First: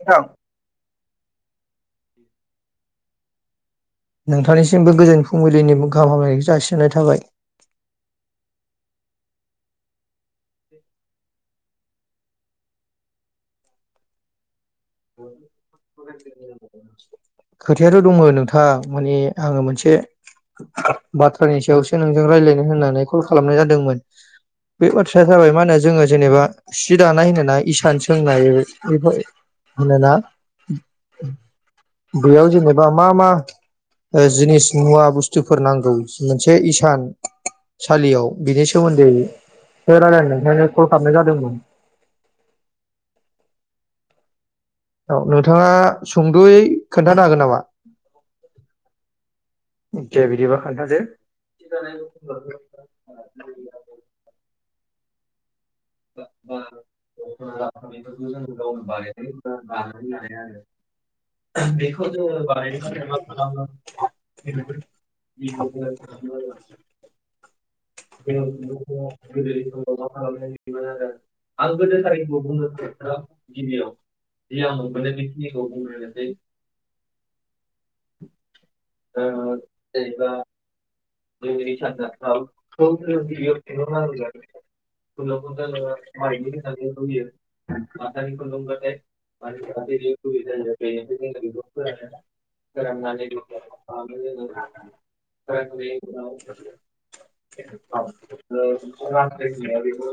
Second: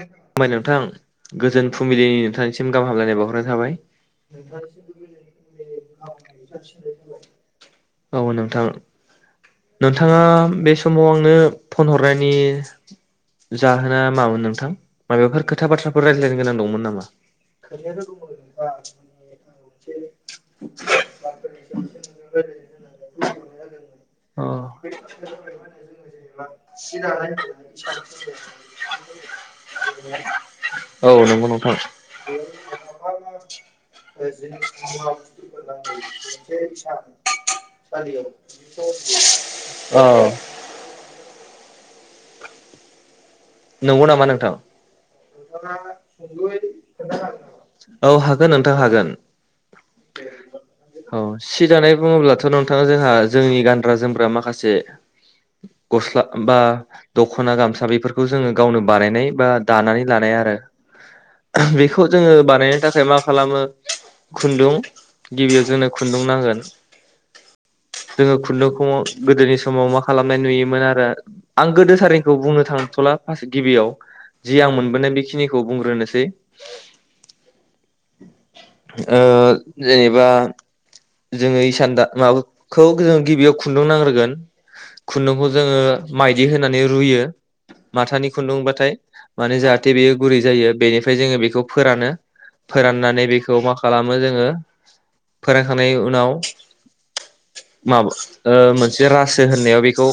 नोंथां नोंथां गोजोन फुंबिलिनि नोंथांनिसिम गाहाम हामलायनाय बावहरनाय थाबाय। नोंथांनिसिमबो गोजोन फुंबिलिनि गाहाम हामलायखौ जासि हरनाय जाबाय, औ नोंथां। नोंथाङा बे समाव आंनो फन हरनायनि जाहोना मामोन नोंथां? माबाफोर खोथा बाथ्राफोर रायज्लायनो गोनां दंमोन नामा खोथायाथ दङ नोंथां माने आङो मोनसे बाथ्रानि सायावसो नोंजों रायलायनो होननानै कल खालामनाय जादोंमोन। अ बे बाथ्राया जाबाय मा होनो जोङो जेनेबा सि दानाय होनोना इसान सोंनाय इ इफोर मोनोना औ नंगौ नोंथां बेयाव जेनेबा मा मा ओ जिनिस मुवा बुस्थुफोर नांगौ मोनसे इसान सालियाव बिनि सोमोन्दै बे औ रायलायनो ओंखायनो कल खालामनाय जादोंमोन। नंगौ नामा नोंथां? औ नोंथाङा सुंद'यै खोन्थानो हागोन नामा औ हागोन नोंथां हागोन दे बिदिबा खोन्थादो औ सि दानाय बुङोब्लाथ' नोंथाङा जोंहा जोंनि गानग्रा जोमग्रा माखासे [inaudible] गस्ला बा दख'ना गामसा बेफोरखौ जोङो गावनो बानायनाय बा दानानै एआरो बेखौ जोङो बानायनो थाखाय मा खालामो खुन्दुं गिबियाव जोंनो खुन्दुं नांगोन जोङो खुन्दुंखौ गोदोनि समाव मा खालामनाय नुयो दा आं गोदो थारनिखौ बुंनो थांथ'ला फास गिबियाव जि आं मोन मोने गोदो बेखिनिखौ बुंग्रोनोसै ओ जेनेबा जोङो इसान दा माबाखौ गोजोन गिबियाव खुन्दुं नांग्रोगोन खुन्दुंखौ जोङो माइदि होनानै रुयो माथानि खुन्दुंबाथाय माने जाहाथ जाहाथे बेयो गुरै जायो बेनिफ्राय जोङो बेखौ फोरानो फोराननानै बेखौ मा खालामो जोङो फोरानखांनायनि फोरानखांनाय उनाव मा ओ मोनसे रासो होननायाव बेखौ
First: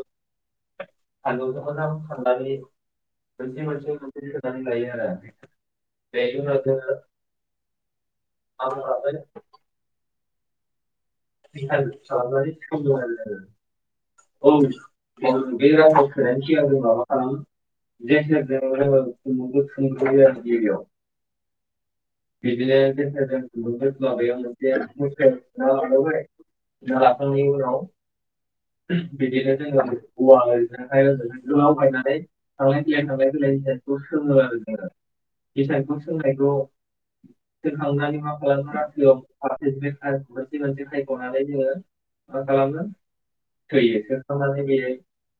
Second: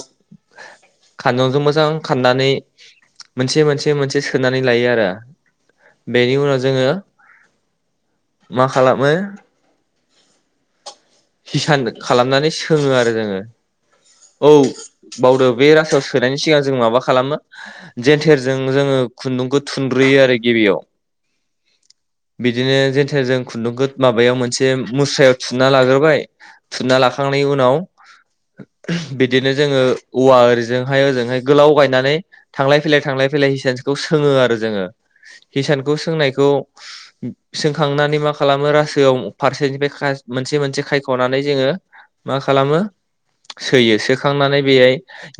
खानजंजों मोजां खाननानै मोनसे मोनसे मोनसे नानै लायो आरो बेनि उनाव जोङो मा खालामो हिसान खालामनानै सोङो आरो जोङो औ बावदों बे रासोआव सोनायनि सिगां जों माबा खालामो जेेनथेरजों जोङो खुन्दुंखौ जेसनजों थुनग्रोयो खुंग्रोयो आरो गिबियाव बिदिनो जेनथेर जों खुन्दुंखो माबायाव मोनसे मुस्रायाव थुनना लाग्रोबाय लाखांनायनि थुनना लाखांनायनि उनाव बिदि बिदिनो जोङो औवा ओरैजोंहाय ओजोंहाय गोलाव गायनानै थांलाय फैलाय थांलाय फैलाय हिसान खौ सोङो आरो जोङो। हिसानखौ सोंनायखौ सोंखांनानै मा खालामो रासोआव बाख्रियाव फारसेनिफ्राय खा मोनसे मोनसे खायख'नानै जोङो मा खालामो सोयो सोखांनानै बेहाय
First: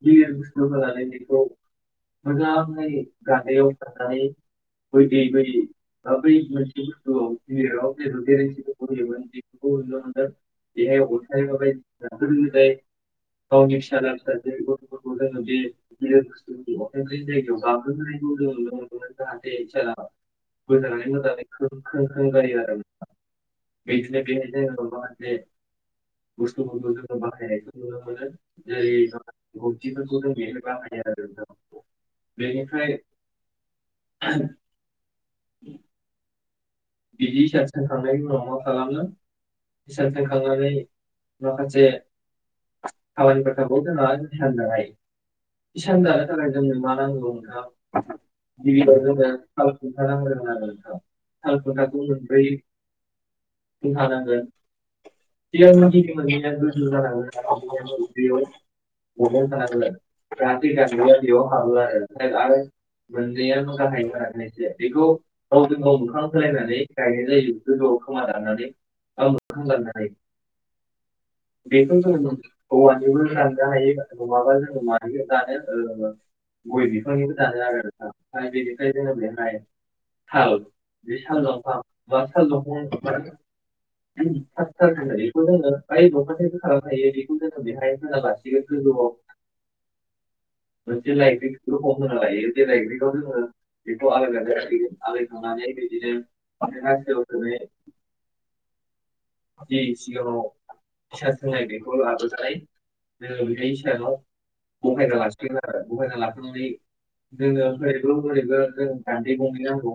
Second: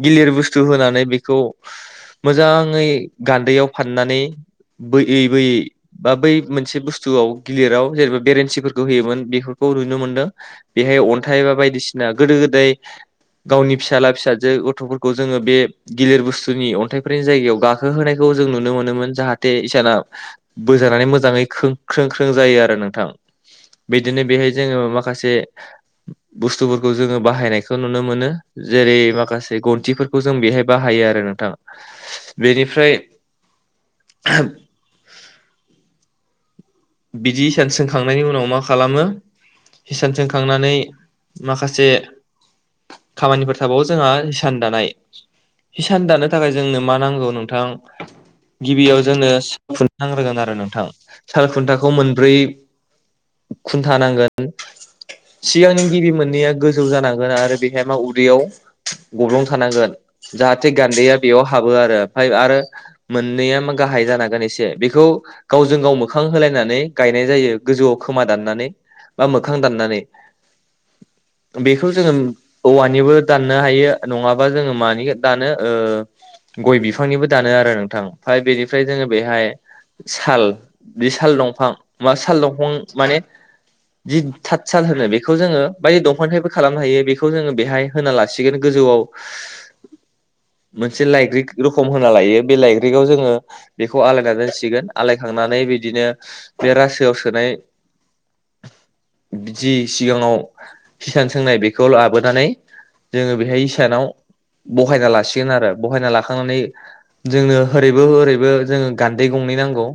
गिलिर बुस्थु होनानै बेखौ दैखौ मोजाङै गान्दैयाव हाथायाव सारनानै फाननानै बै बोयै दै बै बोयै बा बै बुस्थुआव बुस्थुआव गिलिर गिलिराव जेनेबा बेरेन्सिफोरखौ होयोमोन बेफोरखौ नुनो मोनदों बेहाय अन्थाइ बा बायदिसिना गोदो गोदाय गावनि फिसाला फिसाजो गथफोरखौ जोङो बे गिलिर बुस्थुनि अन्थाइफोरनि जायगायाव गाखो होनायखौ जों नुनो मोनोमोन जाहाथे इसाना बोजानानै मोजाङै ख्रों ख्रों जायो आरो नोंथां बे बिदिनो बेहाय जोङो माखासे हिसान बुस्थुफोरखौ जोङो बाहायनायखौ नुनो मोनो जेरै माखासे गन्थिफोरखौ जों बेहाय बाहायो आरो नोंथां बेनिफ्राय बिदि हिसान सोंखांनायनि उनाव मा खालामो हिसान सोंखांनानै माखासे खामानिफोर थाबावो जोंहा हिसान दानाय हिसान दानो थाखाय जोंनो मा नांगौ नोंथां गिबियाव जोंनो खुन नांग्रोगोन आरो नोंथां सालखुन्था खौ मोनब्रै खुन्था नांगोन सिगांनि गिबि मोननैया गोजौ जानांगोन आरो बेहाय मा उदैयाव गब्लं थानांगोन जाहाथे गान्दैया बेयाव हाबो आरो ओमफाय आरो मोननैया मा गाहाय जानांगोन एसे बेखौ गावजों गाव मोखां होलाय होनानै नै गायनाय जायो गोजौआव गोजौवाव खोमा खोमाना दाननानै बा मोखां दाननानै बेखौ जोङो औवानिबो दाननो हायो नङाबा जोङो मानि दानो ओ गय बिफांनिबो दानो आरो नोंथां ओमफाय बेनिफ्राय जोङो बेहाय साल बे साल थारलं फां मा साल दंफां माने जि थाथ साल होनो थाथारनांगोन बे बेखौ जोङो बै बायदि दंफांनिफ्रायबो खालामनो हायो बेखौ जोंङो बेहाय दंफांनिफ्राय होना लासिगोन गोजौवाव मोनसे लायग्रिख रखम होना लायो बे लायग्रिखआव जोङो बेखौ आलायना आलादा दोनसिगोन जासिगोन आलायखांनानै बिदि [unintelligible] बे रासोआव सोनाय जि सिगाङाव हिसान सोंनाय बेखौ लाबोनानै जोङो बेहाय इसानाव बहायना लासिगोन आरो बहायना लाखांनानै जोंनो ओरैबो ओरैबो जोंङो गान्दै गंनै नांगौ।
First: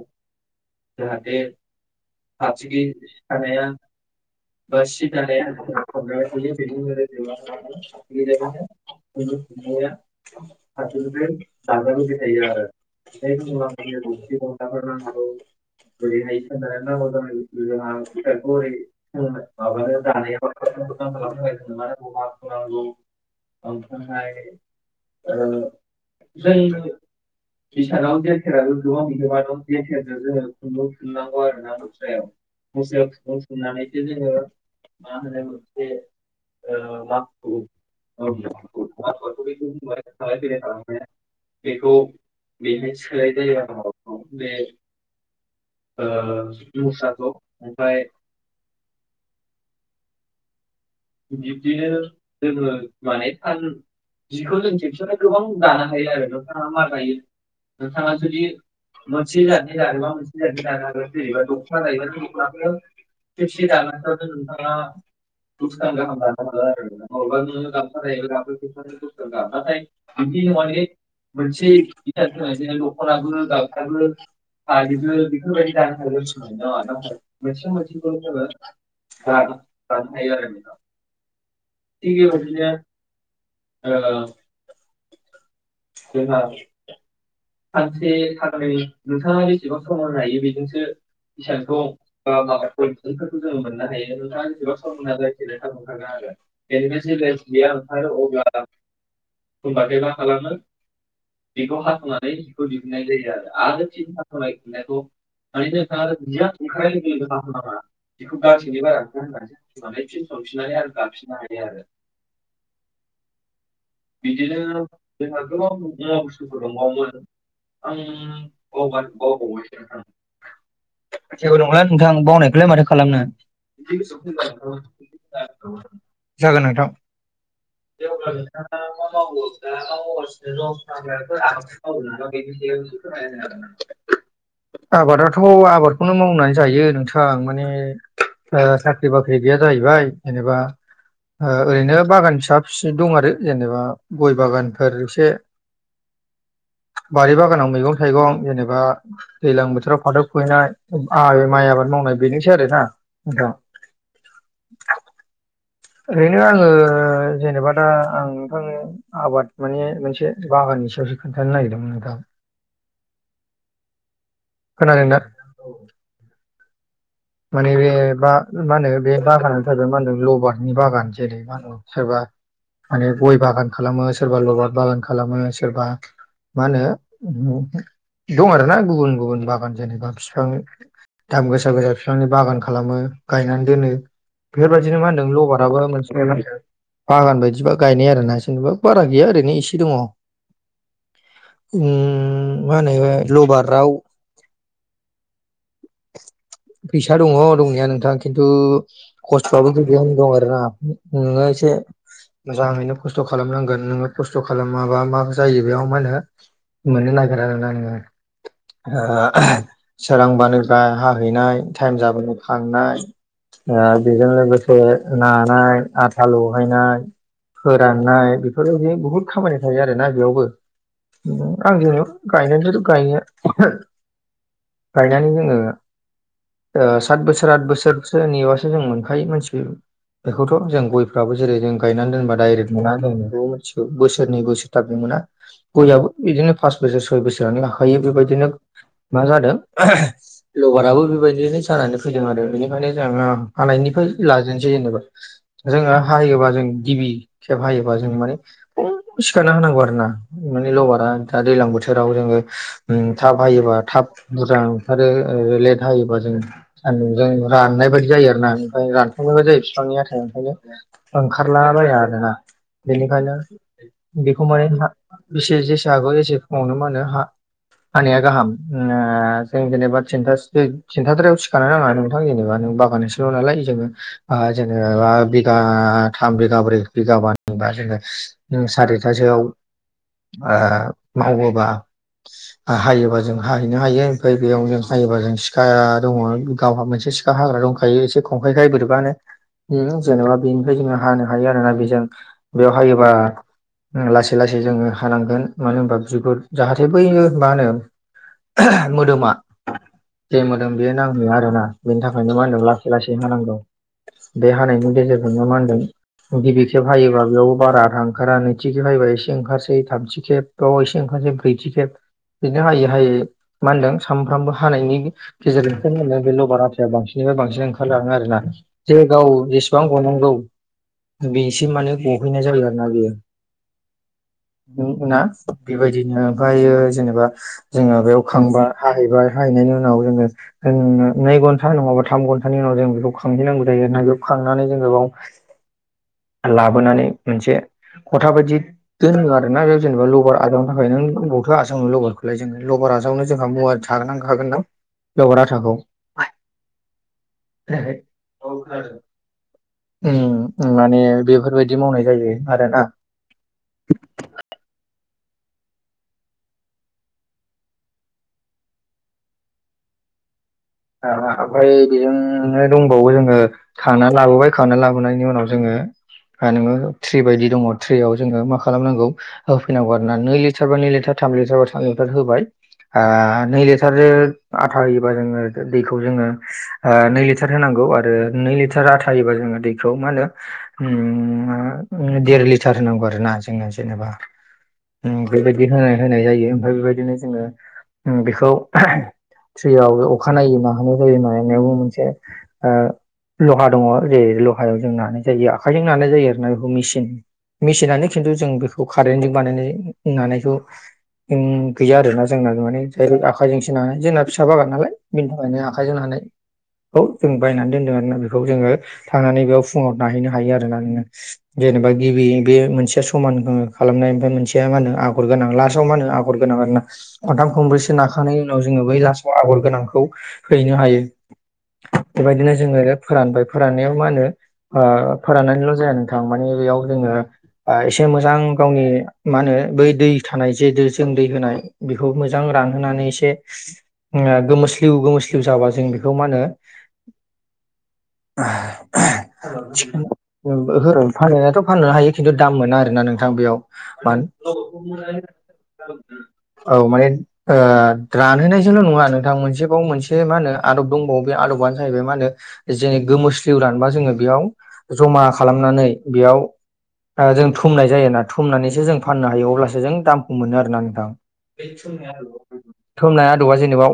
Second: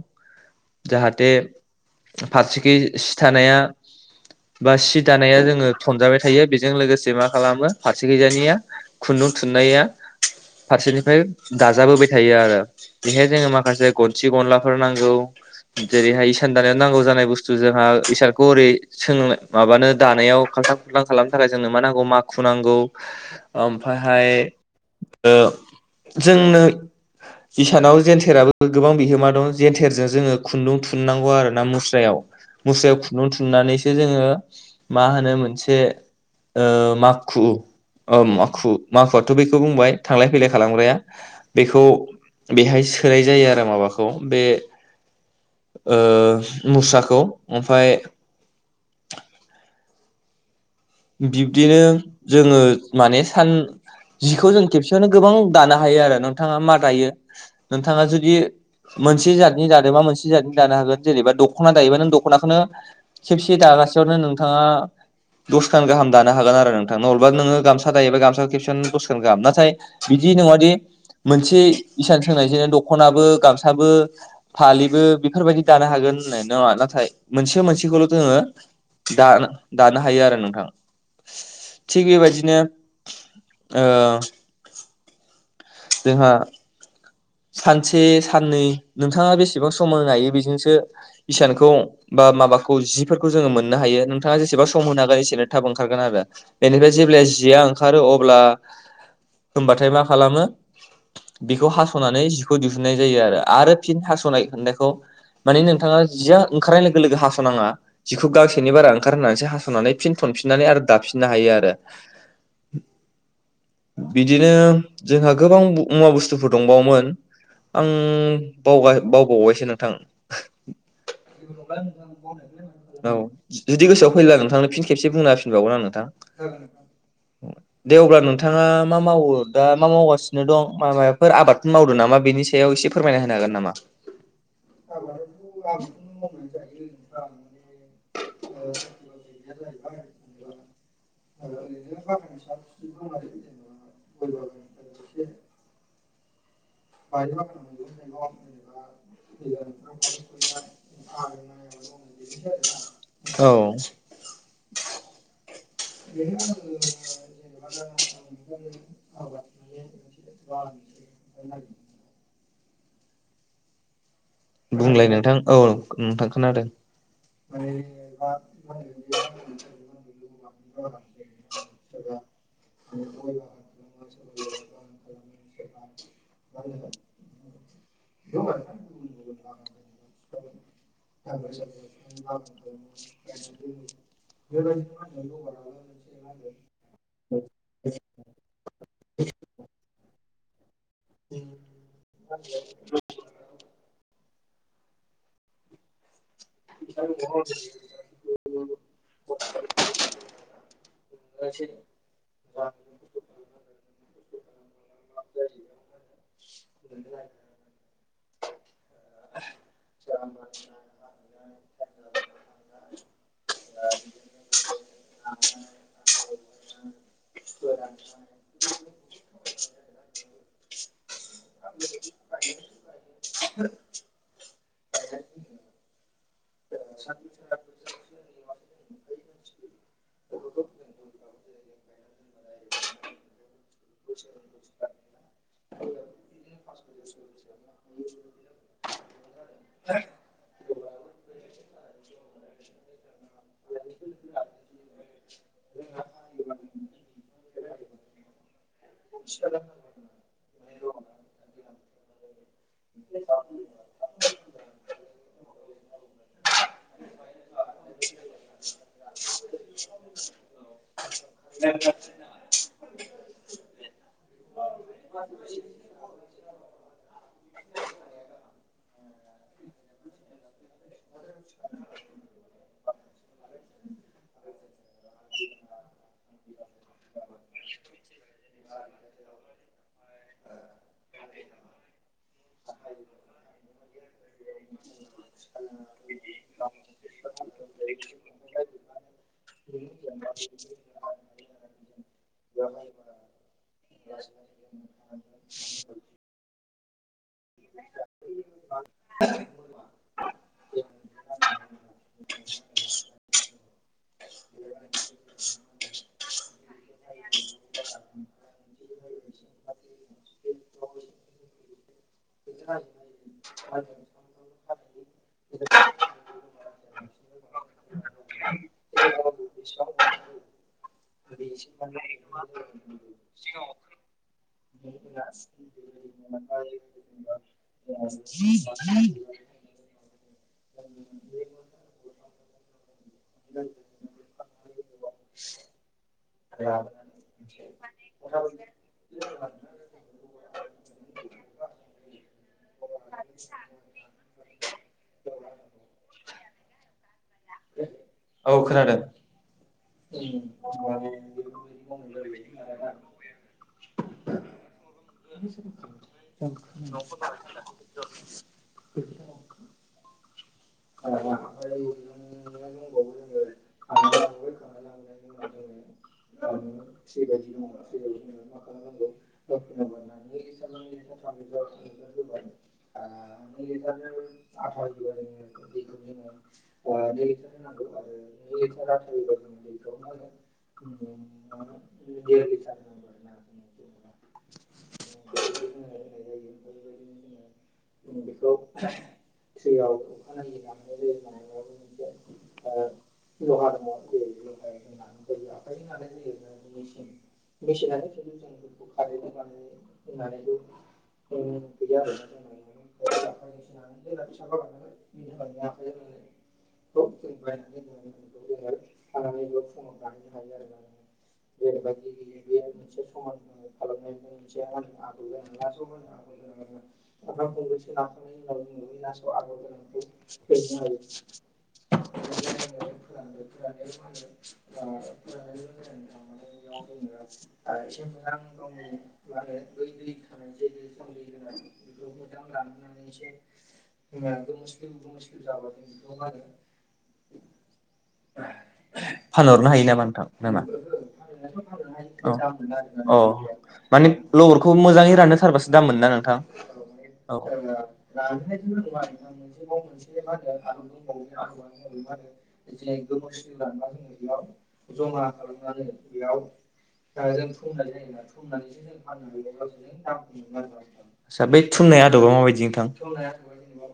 जाहाथे फारसेखै सि थानाया बा सि दानाया जोङो थनजाबाय थायो बेजों लोगोसे मा खालामो फारसे खैजानिया खुन्दुं थुननाया फारसेनिफ्राय दाजाबोबाय थायो आरो बेहाय जोङो माखासे गनसि गनलाफोर नांगौ। जेरैहाय दानायाव नांगौ जानाय बुस्थु जोंहा इसानखौ ओरै सों माबानो दानायाव खालथां खुलथां खालामनो थाखाय जोंनो मा नांगौ माखु नांगौ ओमफायहाय ओ जोंनो जों इसानाव जेन्थोराबो गोबां बिहोमा दं जेन्थोरजों जोङो खुन [unintelligible] आरो ना मुस्रायाव मुस्रायाव खुन्दुं थुंननानैसो जोङो मा होनो मोनसे ओ माखु ओ माखु माखुआथ बेखौ बुंबाय थांलाय फैलाय खालामग्राया बेखौ बेहाय सोनाय जायो आरो माबाखौ बे ओ मुस्राखौ ओमफाय ओमफ्राय बिब्दिनो जोङो माने सान जिखौ जों खेबसेयावनो गोबां दानो हायो आरो नोंथाङा मा दायो नोंथाङा जुदि मोनसे जातनि दादोंबा मोनसे जतनि दानो हागोन जेनेबा दखना दायोबा नों दखनाखौनो नोंथाङा खेबसे दागासेयावनो नोंथाङा दसखान गाहाम दानो हागोन आरो नोंथां अबा नोङो गामसा दायोबा गामसा खेबसेयावनो दसखान गाहाम नाथाय बिदि नङादि मोनसे इसान सोंनाय जोंनो दखनाबो गामसाबो फालिबो बेफोरबायदि दानो हागोन होननाय नङा नाथाय मोनसे मोनसेखौल जोङो दानो हायो आरो। नोंथां थिग बेबायदिनो ओ जोंहा बेमार। सानसे साननै नोंथाङा बेसेबां सम होनो हायो बेजोंसो इसानखौ बा माबाखौ जिफोरखौ जोङो मोननो हायो नोंथाङा जेसेबां सम होनो हागोन एसेनो थाब ओंखारगोन आरो बेनिफ्राय जेब्ला जिया गैया नोंथां ओंखारो अब्ला होमबाथाय मा खालामो बेखौ हास खौ दिहुननाय जायो आरो आरो फिन हासनाय होननायखौ माने नोंथाङा आरो जिया ओंखारनाय लोगो लोगो हासनाङा जिखौ गांसेनि बारा ओंखार होननानैसो हासनानै फिन थनफिननानै आरो दाफिननो हायो आरो बिदिनो जोंहा गोबां मुवा बुस्थुफोर दंबावोमोन आं बाव बावबायसो नोंथां जेबो नंला नोंथां बावनायखौलाय माथो औ खालामनो जुदि गोसोआव फैब्ला नोंथांनो फिन खेबसे बुंना होफिनबावगोन आं नोंथां जागोन नोंथां दे अब्ला नोंथाङा मा मावो दा मा मावगासिनो दं मा माया [unintelligible] [inaudible] होनो हागोन नामा आबादाथ आबादखौनो मावनानै जायो नोंथां माने ओ साख्रि बाख्रि गैया जाहैबाय जेनेबा ओरैनो बागान फिसा फिसु दं आरो जेनेबा गय बागानफोर एसे बारि बागानाव मैगं थाइगं जेनेबा दैजलां बोथोराव फाथो खुबैनाय आ माइ आबाद मावनाय बेजोंसै आरोना औ नोंथां। ओरैनो आङो जेनेबा दा आं नोंथांनो आबाद माने मोनसे बागाननि सायावसो खोन्थानो नागिरदोंमोन नोंथां। खोनादों बुंलाय दा नोंथां औ नोंथां खोनादों। माने बे बा मा होनो बे बागानानो थाबबाय मा होनदों लबारनि बागान जेरै मा होनो सोरबा माने गय बागान खालामो सोरबा लबार बागान खालामो। सोरबा मा होनो दं आरोना गुबुन गुबुन बागान जेनेबा बिफां दाम गोसा गोसा। बिफांनि बागान खालामो गायनानै दोनो बेफोरबायदिनो मा होनदों लबाराबो मोनसे बागान बायदिबा गायनाय आरोना जेनेबा बारा गैया ओरैनो इसे दङ। ओम मा होनो लबाराव फैसा दङ दंनाया नोंथां खिन्थु खस्थआबो गोगोम दं आरोना नोङो एसे मोजाङैनो खस्थ खालामनांगोन नोङो खस्थ खालामाबा मा जायो बेयाव मा होनो मोननो नागिरा आरोना नोङो आ सोरां बानो [unintelligible] हाहैनाय टाइम जाबानो खांनाय बेजों लोगोसे नानाय आथा लगायनाय फोराननाय बेफोरबायदि बुहुद खामानि थायो आरोना बेयावबो। [unintelligible] गायनानै जोङो। ओ साद बोसोर आद बोसोरसो नेबासो जों मोनखायो मोनसिगौ बेखौथ', जों गयफ्राबो जेरै जों गायनानै दोनबा डाइरेक्ट मोना जों बेखौबो मिथिगौ बोसोरनै बोसोर थामजों मोना गयाबो बिदिनो पास बोसोर सय बोसोरानो लाखायो बेबायदिनो मा जादों [unintelligible] लबाराबो बेबायदिनो जानानै फैदों आरो बेनिखायनो जोंङो हानायनिफ्राय लाजेनसै जेनेबा जोङो हायोबा जों गिबि खेब हायोबा जों माने फुङावनो सिखारना होनांगौ आरो ना माने लबारा दा दैलां बोथोराव जोङो थाब हायोबा थाब बुरजां ओंखारो ओ लेट हायोबा सानदुंजों राननाय बायदि जायो आरोना ओंखायनो रानफुंला जायो बिफांनि आथाया ओंखायनो ओंखारला बाया आरोना बेनिखायनो बेखौ माने हा बेसे जेसे हागौ एसे फुङावनो मा होनो हा हानाया गाहाम जों जेनेबा [unintelligible] थिन्थाद्रायाव सिखानो नाङा नोंथां जेनेबा नों बागान एसेल' नालाय जोङो जेनेबा बिगाथाम बिगाब्रै बिगाबानिबा जोङो सारिथासोआव आ मावोबा हायोबा जों हाहैनो हायो ओमफाय बेयाव हायोबा जों सिखा दङ गावहा मोनसे सिखा हाग्रा दंखायो एसे खंखाइखाय बोरैबानो उम जेनेबा बेनिफ्राय जोङो हानो हायो आरोना बेजों बेयाव हायोबा हा लासै लासै जोङो हानांगोन मानो होनबा बिगुर जाहाथे बैयो मा होनो [unintelligible] मोदोमा जे मोदोम बेयो नांहैया आरोना बेनि थाखायनो मा होनदों लासै लासै होनांगौ। बे हानायनि गेजेरजोंनो मा होनदों गिबि खेब हायोबा बेयाव बारा रा ओंखारा नैथि खेब हायोबा एसे ओंखारसै थामथि खेबाव एसे ओंखारसै ब्रैथि खेब बिदिनो हायै हायै मा होनदों सानफ्रामबो खानायनि गेजेरजों [unintelligible] बे लबार आथाया बांसिननिफाय बांसिन ओंखारलाङो आरोना गाव जेसेबां गनांगौ बेसिम माने गहैनाय जायो आरोना बेयो उम ना बेबायदिनो ओमफायो जेनेबा जोङो बेयाव खांबा हाहैबाय हाहैनायनि उनाव जोङो ओं नै घन्टा नङा थाम घन्टानि उनाव जों बेखौ खांहैनांगौ जायो आरोना बेयाव खांनानै जोङो बाव लाबोनानै मोनसे खथा बादि दोनो आरोना बेव जेनेबा लबार आजावनो थाखाय नों अबावथो आजावनो लबारखौलाय जोङो लबार आजावनो जोंहा मुवा [unintelligible] [inaudible] औ खनादों। उम उ माने बेफोरबायदि मावनाय जायो आरोना [unintelligible] ओमफाय बेजोंनो दंबावो जोङो खांना लाबोबाय खांना लाबोनायनि उनाव जोङो नोङो ट्रि बायदि दङ ट्रियाव जोङो मा खालामनांगौ होफैनांगौ आरोना नै लिटार बा नै लिटार थाम लिटार बा थाम लिटार होबाय नै लिटारजों आथा होयोबा जोङो दैखौ जोङो आ नै लिथार होनांगौ आरो नै लिथार आथा होयोबा जोङो दैखौ मा होनो उम देर लिथार होनांगौ आरो ना जोङो जेनेबा उम बेबायदि होनाय होनाय जायो ओमफाय बेबायदिनो जोङो बेखौ थ्रियाव अखानायै नाहोनाय जायो [unintelligible] यावबो मोनसे अह लहा दङ जे लहायाव जों नानाय जायो आखाइजों नानाय जायो आरोना बेखौ मेसिन मेसिनानो खिन्थु जों बेखौ खारेनजों बानायनाय नानायखौ उम गैया आरोना जोंना माने [unintelligible] आखाइजोंसो नानाय जोंना फिसा बागान नालाय बेनि थाखायनो आखाइजों नानायखौ जों बायनानै दोनदों आरोना बेखौ जोङो थांनानै बेयाव फुङाव नाहैनो हायो आरोना नोङो जेनेबा गिबि बे मोनसेया समान खालामनाय ओमफाय मोनसेया मा होनो आगर गोनां लासाव मा होनो आगर गोनां आरोना खनथाम खनब्रैसो नाखांनाय उनाव जोङो बै लासाव आगर गोनां खौ हैनो हायो बेबायदिनो जोङो फोरानबाय फोराननायाव मा होनो अ फोराननानैल जाया नोंथां माने बेयाव जोङो एसे मोजां गावनि मा होनो बै दै थानाय जे दो जों दै होनाय बेखौ मोजां रानहोनानै एसे गोमो [unintelligible] जाबा जों बेखौ मा होनो फानहरनो हायो नामा नोंथां नामा ओहो फानहैनायाथ फान्नो हायो खिन्थु औ दाम मोना आरोना औ नोंथां बेयाव माने मा [inaudible] लबरखौ मोजाङै राननो थारबासो दाम मोनोना नोंथां औ माने औ ओ आदसा रानहैनायजोंल नङा नोंथां बाव मोनसे मा होनो आदब दंबावो बे आदबानो जाहैबाय मा होनो जेनै गोमोस्लिउ रानबा जोङो बेयाव जमा खालामनानै बेयाव आ जों थुमनाय जायोना थुमनानैसो जों फाननो हायो अब्लासो जों दामखौ मोनो आरोना नोंथां बै थुननाय आदबा माबायदि नोंथां थुमनाय आदबा जेनेबा